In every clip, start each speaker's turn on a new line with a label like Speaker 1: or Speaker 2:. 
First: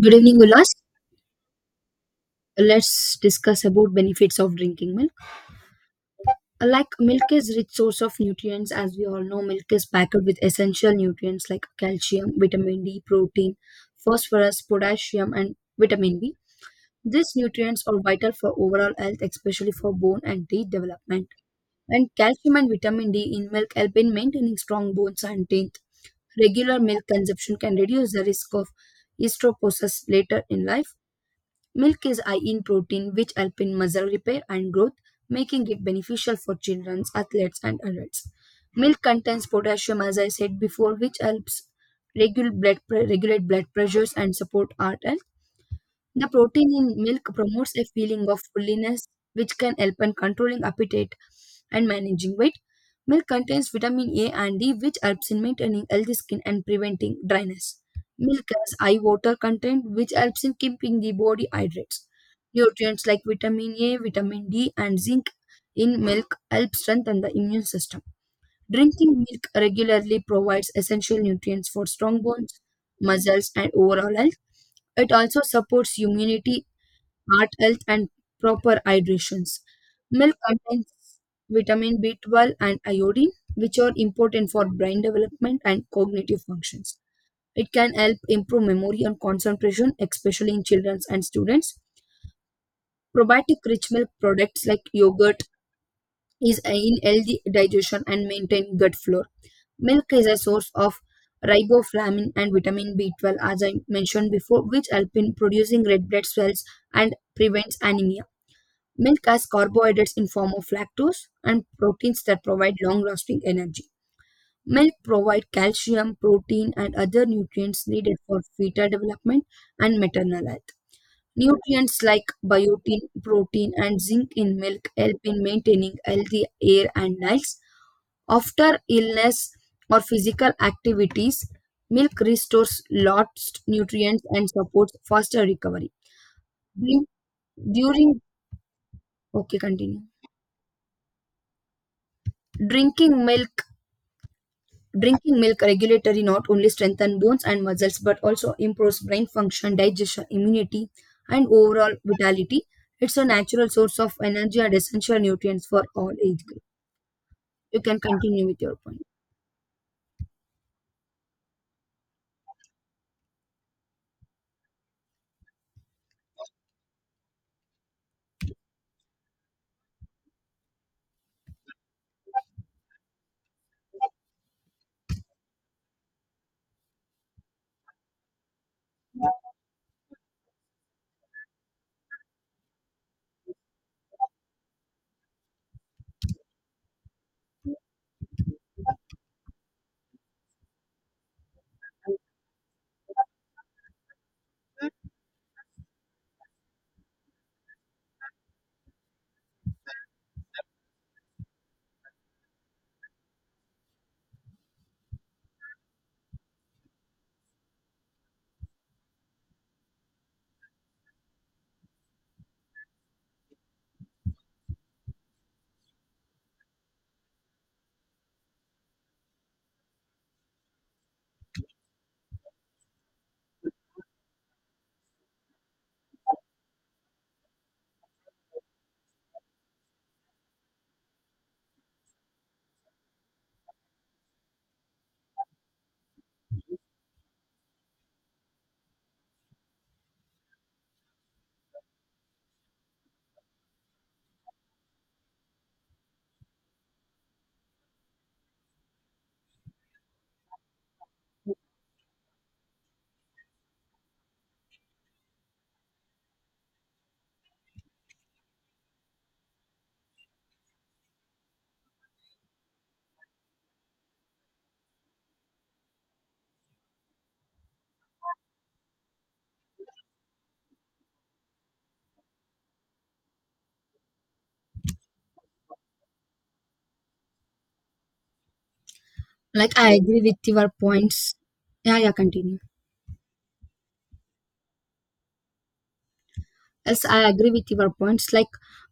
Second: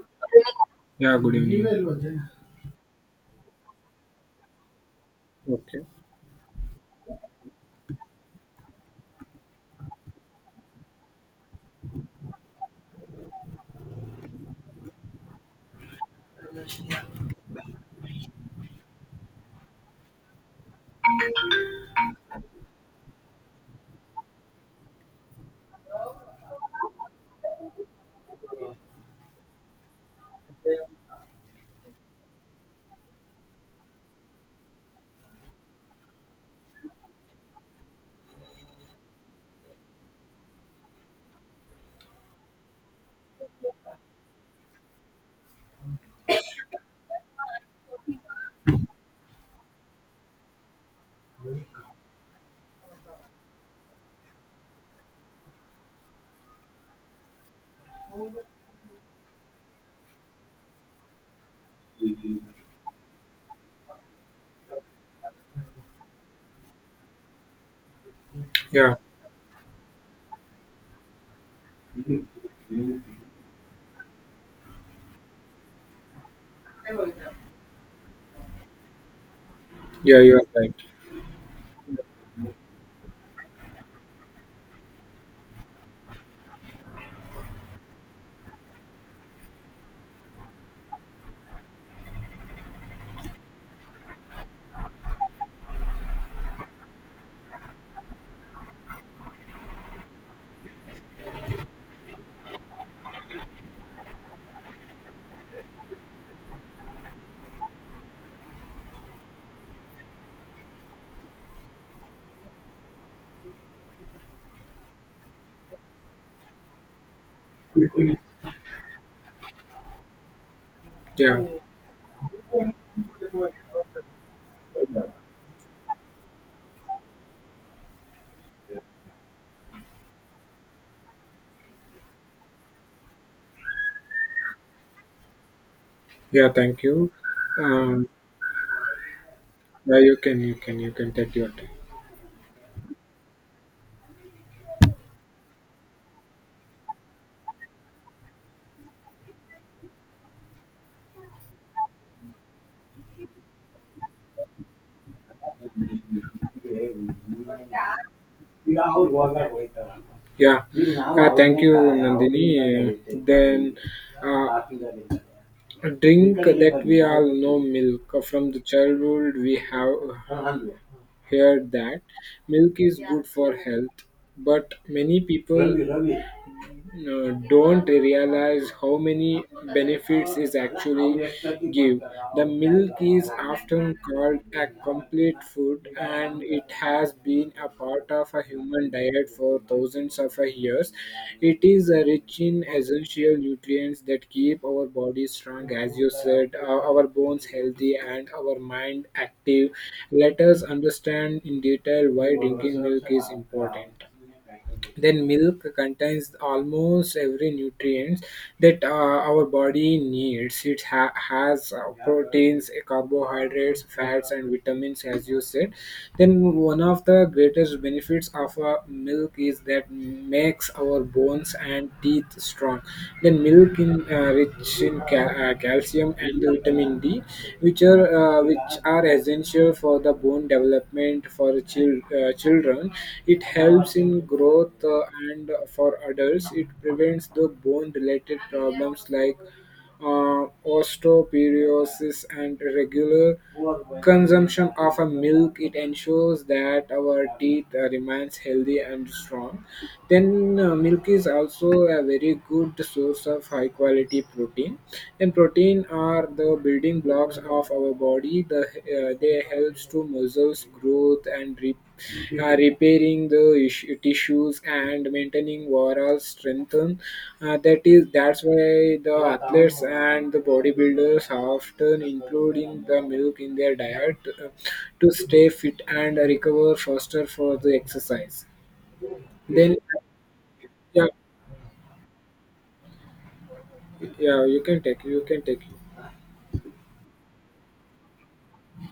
Speaker 1: Good evening, Ulas.
Speaker 2: Yeah, good evening.
Speaker 1: Let's discuss about benefits of drinking milk.
Speaker 2: Okay.
Speaker 1: Like milk is rich source of nutrients, as we all know, milk is packed with essential nutrients like calcium, vitamin D, protein, phosphorus, potassium, and vitamin B. These nutrients are vital for overall health, especially for bone and teeth development. And calcium and vitamin D in milk help in maintaining strong bones and teeth. Regular milk consumption can reduce the risk of osteoporosis later in life. Milk is high in protein, which help in muscle repair and growth, making it beneficial for children, athletes, and adults. Milk contains potassium, as I said before, which helps regulate blood pressures and support heart. And the protein in milk promotes a feeling of fullness, which can help in controlling appetite and managing weight. Milk contains vitamin A and D, which helps in maintaining healthy skin and preventing dryness. Milk has high water content, which helps in keeping the body hydrated. Nutrients like vitamin A, vitamin D, and zinc in milk help strengthen the immune system.
Speaker 2: Yeah,
Speaker 1: Drinking milk regularly provides essential nutrients for strong bones, muscles, and overall health. It also supports immunity, heart health, and proper hydrations.
Speaker 2: yeah, you
Speaker 1: Milk
Speaker 2: are right.
Speaker 1: contains vitamin B12 and iodine, which are important for brain development and cognitive functions. It can help improve memory and concentration, especially in children and students. Probiotic rich milk products like yogurt is in healthy digestion and maintain gut flora. Milk is a source of riboflavin and vitamin B12, as I mentioned before, which help in producing red blood cells and prevents anemia. Milk has carbohydrates in form of lactose and proteins that provide long-lasting energy. Milk provides calcium, protein, and other nutrients needed for fetal development and maternal health.
Speaker 2: Yeah,
Speaker 1: Nutrients like biotin, protein, and zinc in milk help in maintaining healthy hair and nails. After illness or physical activities, milk restores lost nutrients and supports faster recovery.
Speaker 2: yeah, thank
Speaker 1: Drink-
Speaker 2: you. Um,
Speaker 1: During Okay,
Speaker 2: yeah,
Speaker 1: continue.
Speaker 2: you can, you can, you can take your time.
Speaker 1: Drinking milk Drinking milk regulatory not only strengthens bones and muscles but also improves brain function, digestion, immunity, and overall vitality. It's a natural source of energy and essential nutrients for all age group. You can continue with your point.
Speaker 2: Yeah. Thank you, Nandini. Then uh, a drink that we all know milk from the childhood we have heard that milk is Yeah, good for health, but many people don't realize how many benefits is actually give. The milk is often called a complete food, and it has been a part of a human diet for thousands of years. It is rich in essential nutrients that keep our body strong, as you said, our bones healthy and our mind active. Let us understand in detail why drinking milk is important. Then milk contains almost every nutrient that our body needs. It has proteins, carbohydrates, fats, and vitamins, as you said. Then one of the greatest benefits of milk is that makes our bones and teeth strong. Then milk in rich in calcium and vitamin D, which are which are essential for the bone development for children. It helps in growth and for adults. It prevents the bone related problems like osteoporosis, and regular consumption of a milk it ensures that our teeth remains healthy and strong. Then milk is also a very good source of high quality protein, and protein are the building blocks of our body. They helps to muscles growth and repair. Mm-hmm. Repairing the tissues and maintaining overall strength. That's why the athletes and the bodybuilders often including the milk in their diet uh, to stay fit and recover faster for the exercise. Then,
Speaker 1: Like I agree with your
Speaker 2: yeah,
Speaker 1: points. Yeah, yeah, continue.
Speaker 2: yeah, you can take
Speaker 1: Yes, I agree with your points. Like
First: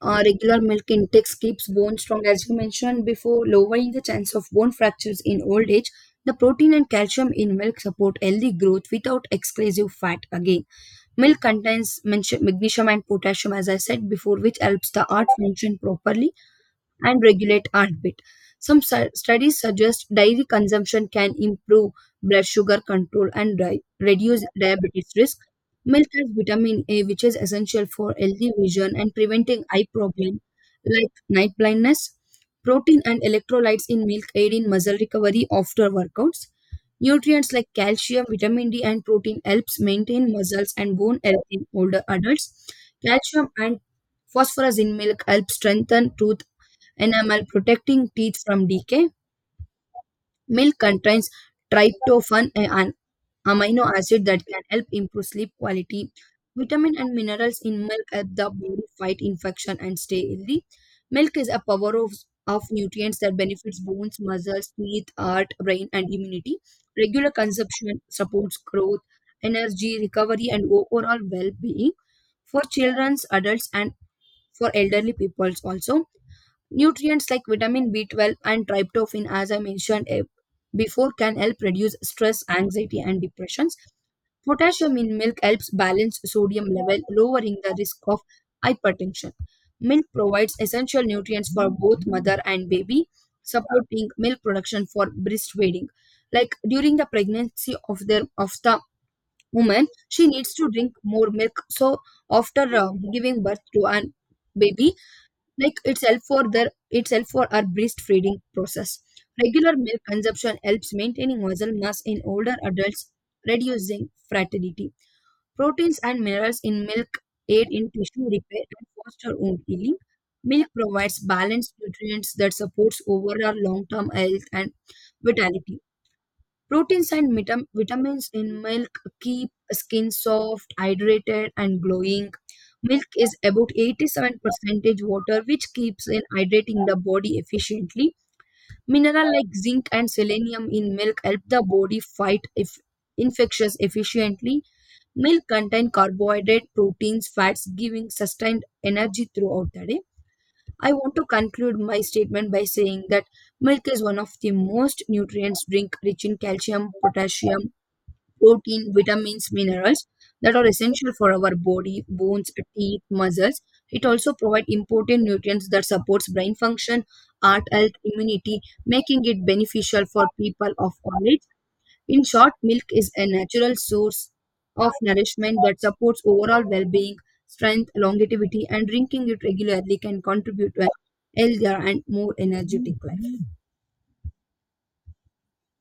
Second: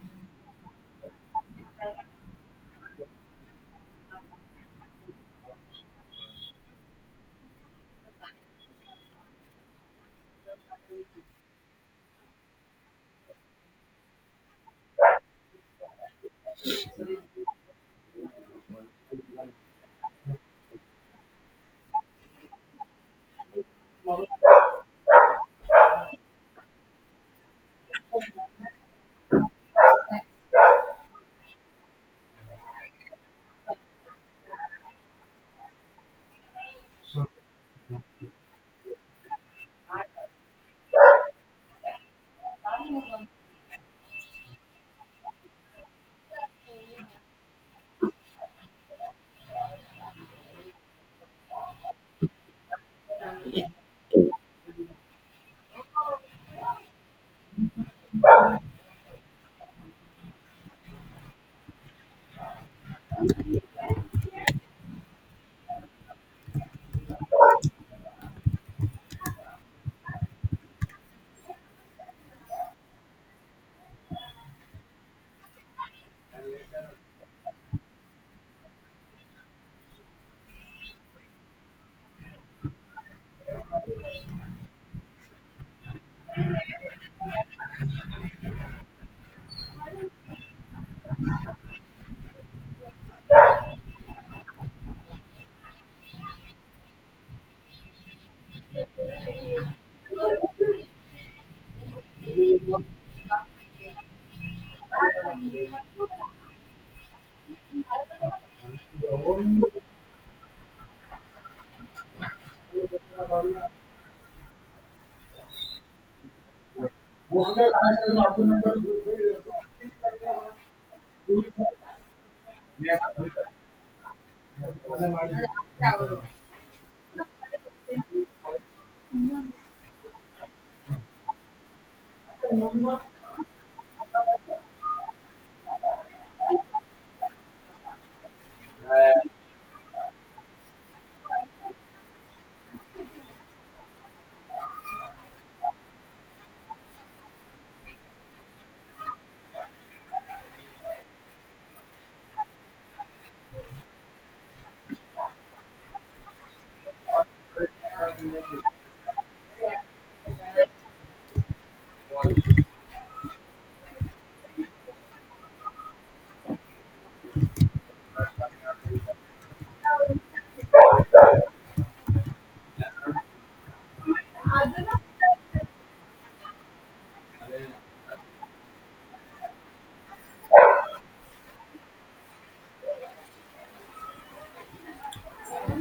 Speaker 1: regular milk intake keeps bone strong, as you mentioned before, lowering the chance of bone fractures in old age. The protein and calcium in milk support healthy growth without excessive fat. Again, milk contains magnesium and potassium, as I said before, which helps the heart function properly and regulate heartbeat. Studies suggest dairy consumption can improve blood sugar control and reduce diabetes risk. Milk has vitamin A, which is essential for healthy vision and preventing eye problems like night blindness. Protein and electrolytes in milk aid in muscle recovery after workouts. Nutrients like calcium, vitamin D, and protein helps maintain muscles and bone health in older adults. Calcium and phosphorus in milk help strengthen tooth enamel, protecting teeth from decay. Milk contains tryptophan, an amino acid that can help improve sleep quality. Vitamin and minerals in milk help the body fight infection and stay healthy. Milk is a power Of nutrients that benefits bones, muscles, teeth, heart, brain, and immunity. Regular consumption supports growth, energy, recovery, and overall well-being for children, adults, and for elderly people also. Nutrients like vitamin B12 and tryptophan, as I mentioned before, can help reduce stress, anxiety, and depressions. Potassium in milk helps balance sodium level, lowering the risk of hypertension. Milk provides essential nutrients for both mother and baby, supporting milk production for breastfeeding. Like during the pregnancy of the woman, she needs to drink more milk. So after giving birth to an baby, itself for our breastfeeding process.
Speaker 2: you.
Speaker 1: Regular milk consumption helps maintaining muscle mass in older adults, reducing fertility. Proteins and minerals in milk aid in tissue repair and foster wound healing. Milk provides balanced nutrients that supports overall long-term health and vitality. Proteins and vitamins in milk keep skin soft, hydrated, and glowing. Milk is about 87% water, which keeps in hydrating the body efficiently. Mineral like zinc and selenium in milk help the body fight if infections efficiently. Milk contain carbohydrate, proteins, fats, giving sustained energy throughout the day. I want to conclude my statement by saying that milk is one of the most nutrients drink rich in calcium, potassium, protein, vitamins, minerals that are essential for our body, bones, teeth, muscles. It also provides important nutrients that supports brain function, heart health, immunity, making it beneficial for people of all age. In short, milk is a natural source of nourishment that supports overall well-being, strength, longevity, and drinking it regularly can contribute to a healthier and more energetic life.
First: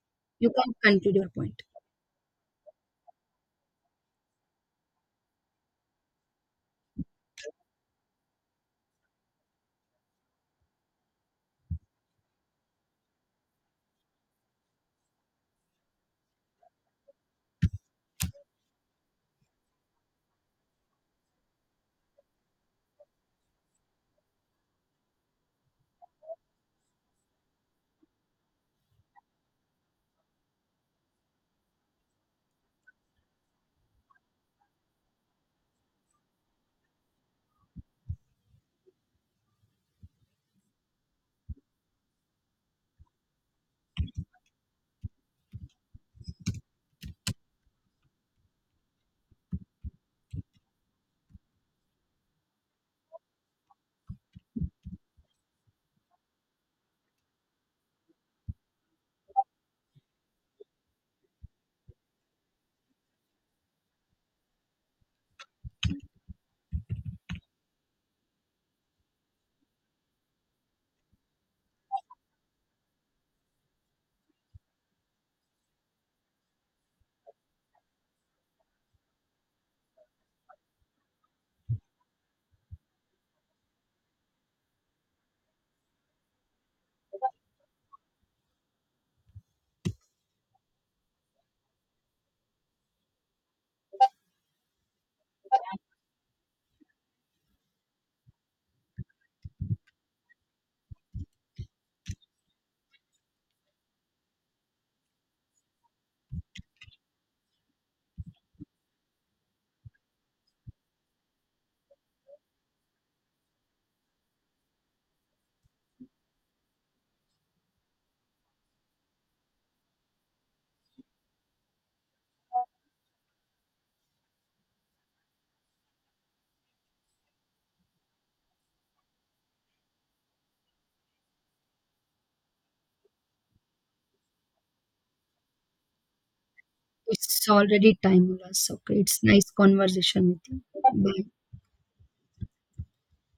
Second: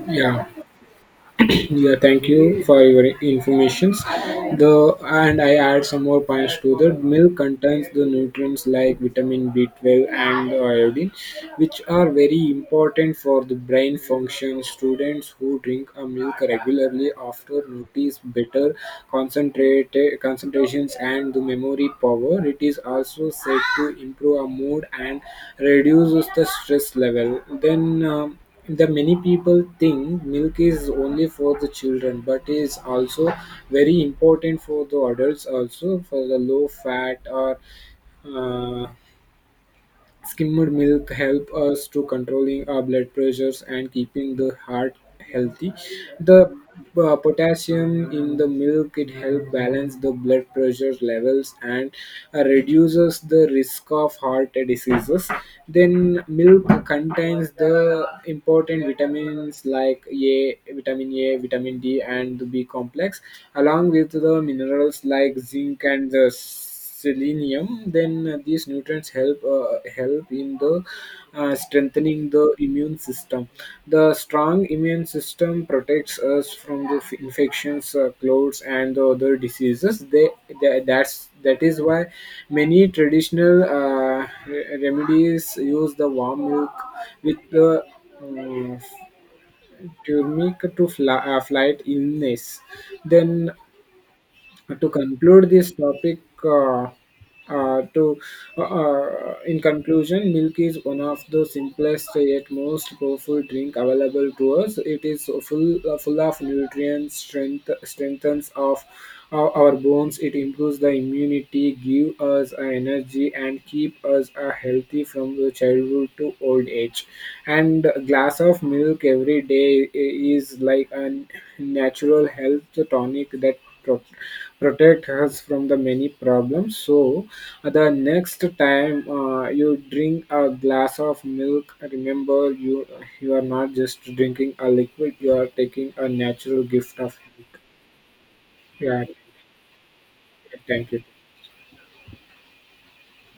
Speaker 2: Yeah.
Speaker 1: You can conclude your point.
Speaker 2: Yeah, thank you for your informations. The and I add some more points to that. Milk contains the nutrients like vitamin B12 and iodine, which are very important for the brain function. Students who drink a milk regularly after notice better concentrate concentrations and the memory power. It is also said to improve our mood and reduces the stress level. The many people think milk is only for the children, but is also very important for the adults, also for the low fat or uh, skimmed milk help us to controlling our blood pressures and keeping the heart healthy. The potassium in the milk it help balance the blood pressure levels and reduces the risk of heart diseases. Then milk contains the important vitamins like vitamin A, vitamin D, and the B complex, along with the minerals like zinc and the selenium. Then these nutrients help in the strengthening the immune system. The strong immune system protects us from the infections, colds, and the other diseases. They that's that is why many traditional remedies use the warm milk with the um, turmeric to fight illness. Then to conclude this topic uh, to in conclusion, milk is one of the simplest yet most powerful drink available to us. It is full of nutrients, strengthens of our bones, it improves the immunity, give us energy and keep us healthy from the childhood to old age. And a glass of milk every day is like a natural health tonic that protect us from the many problems. So the next time you drink a glass of milk, remember, you are not just drinking a liquid, you are taking a natural gift of
Speaker 1: It's
Speaker 2: milk.
Speaker 1: already time, Ulas. Okay,
Speaker 2: Yeah,
Speaker 1: it's nice conversation with you.
Speaker 2: thank you.
Speaker 1: Bye.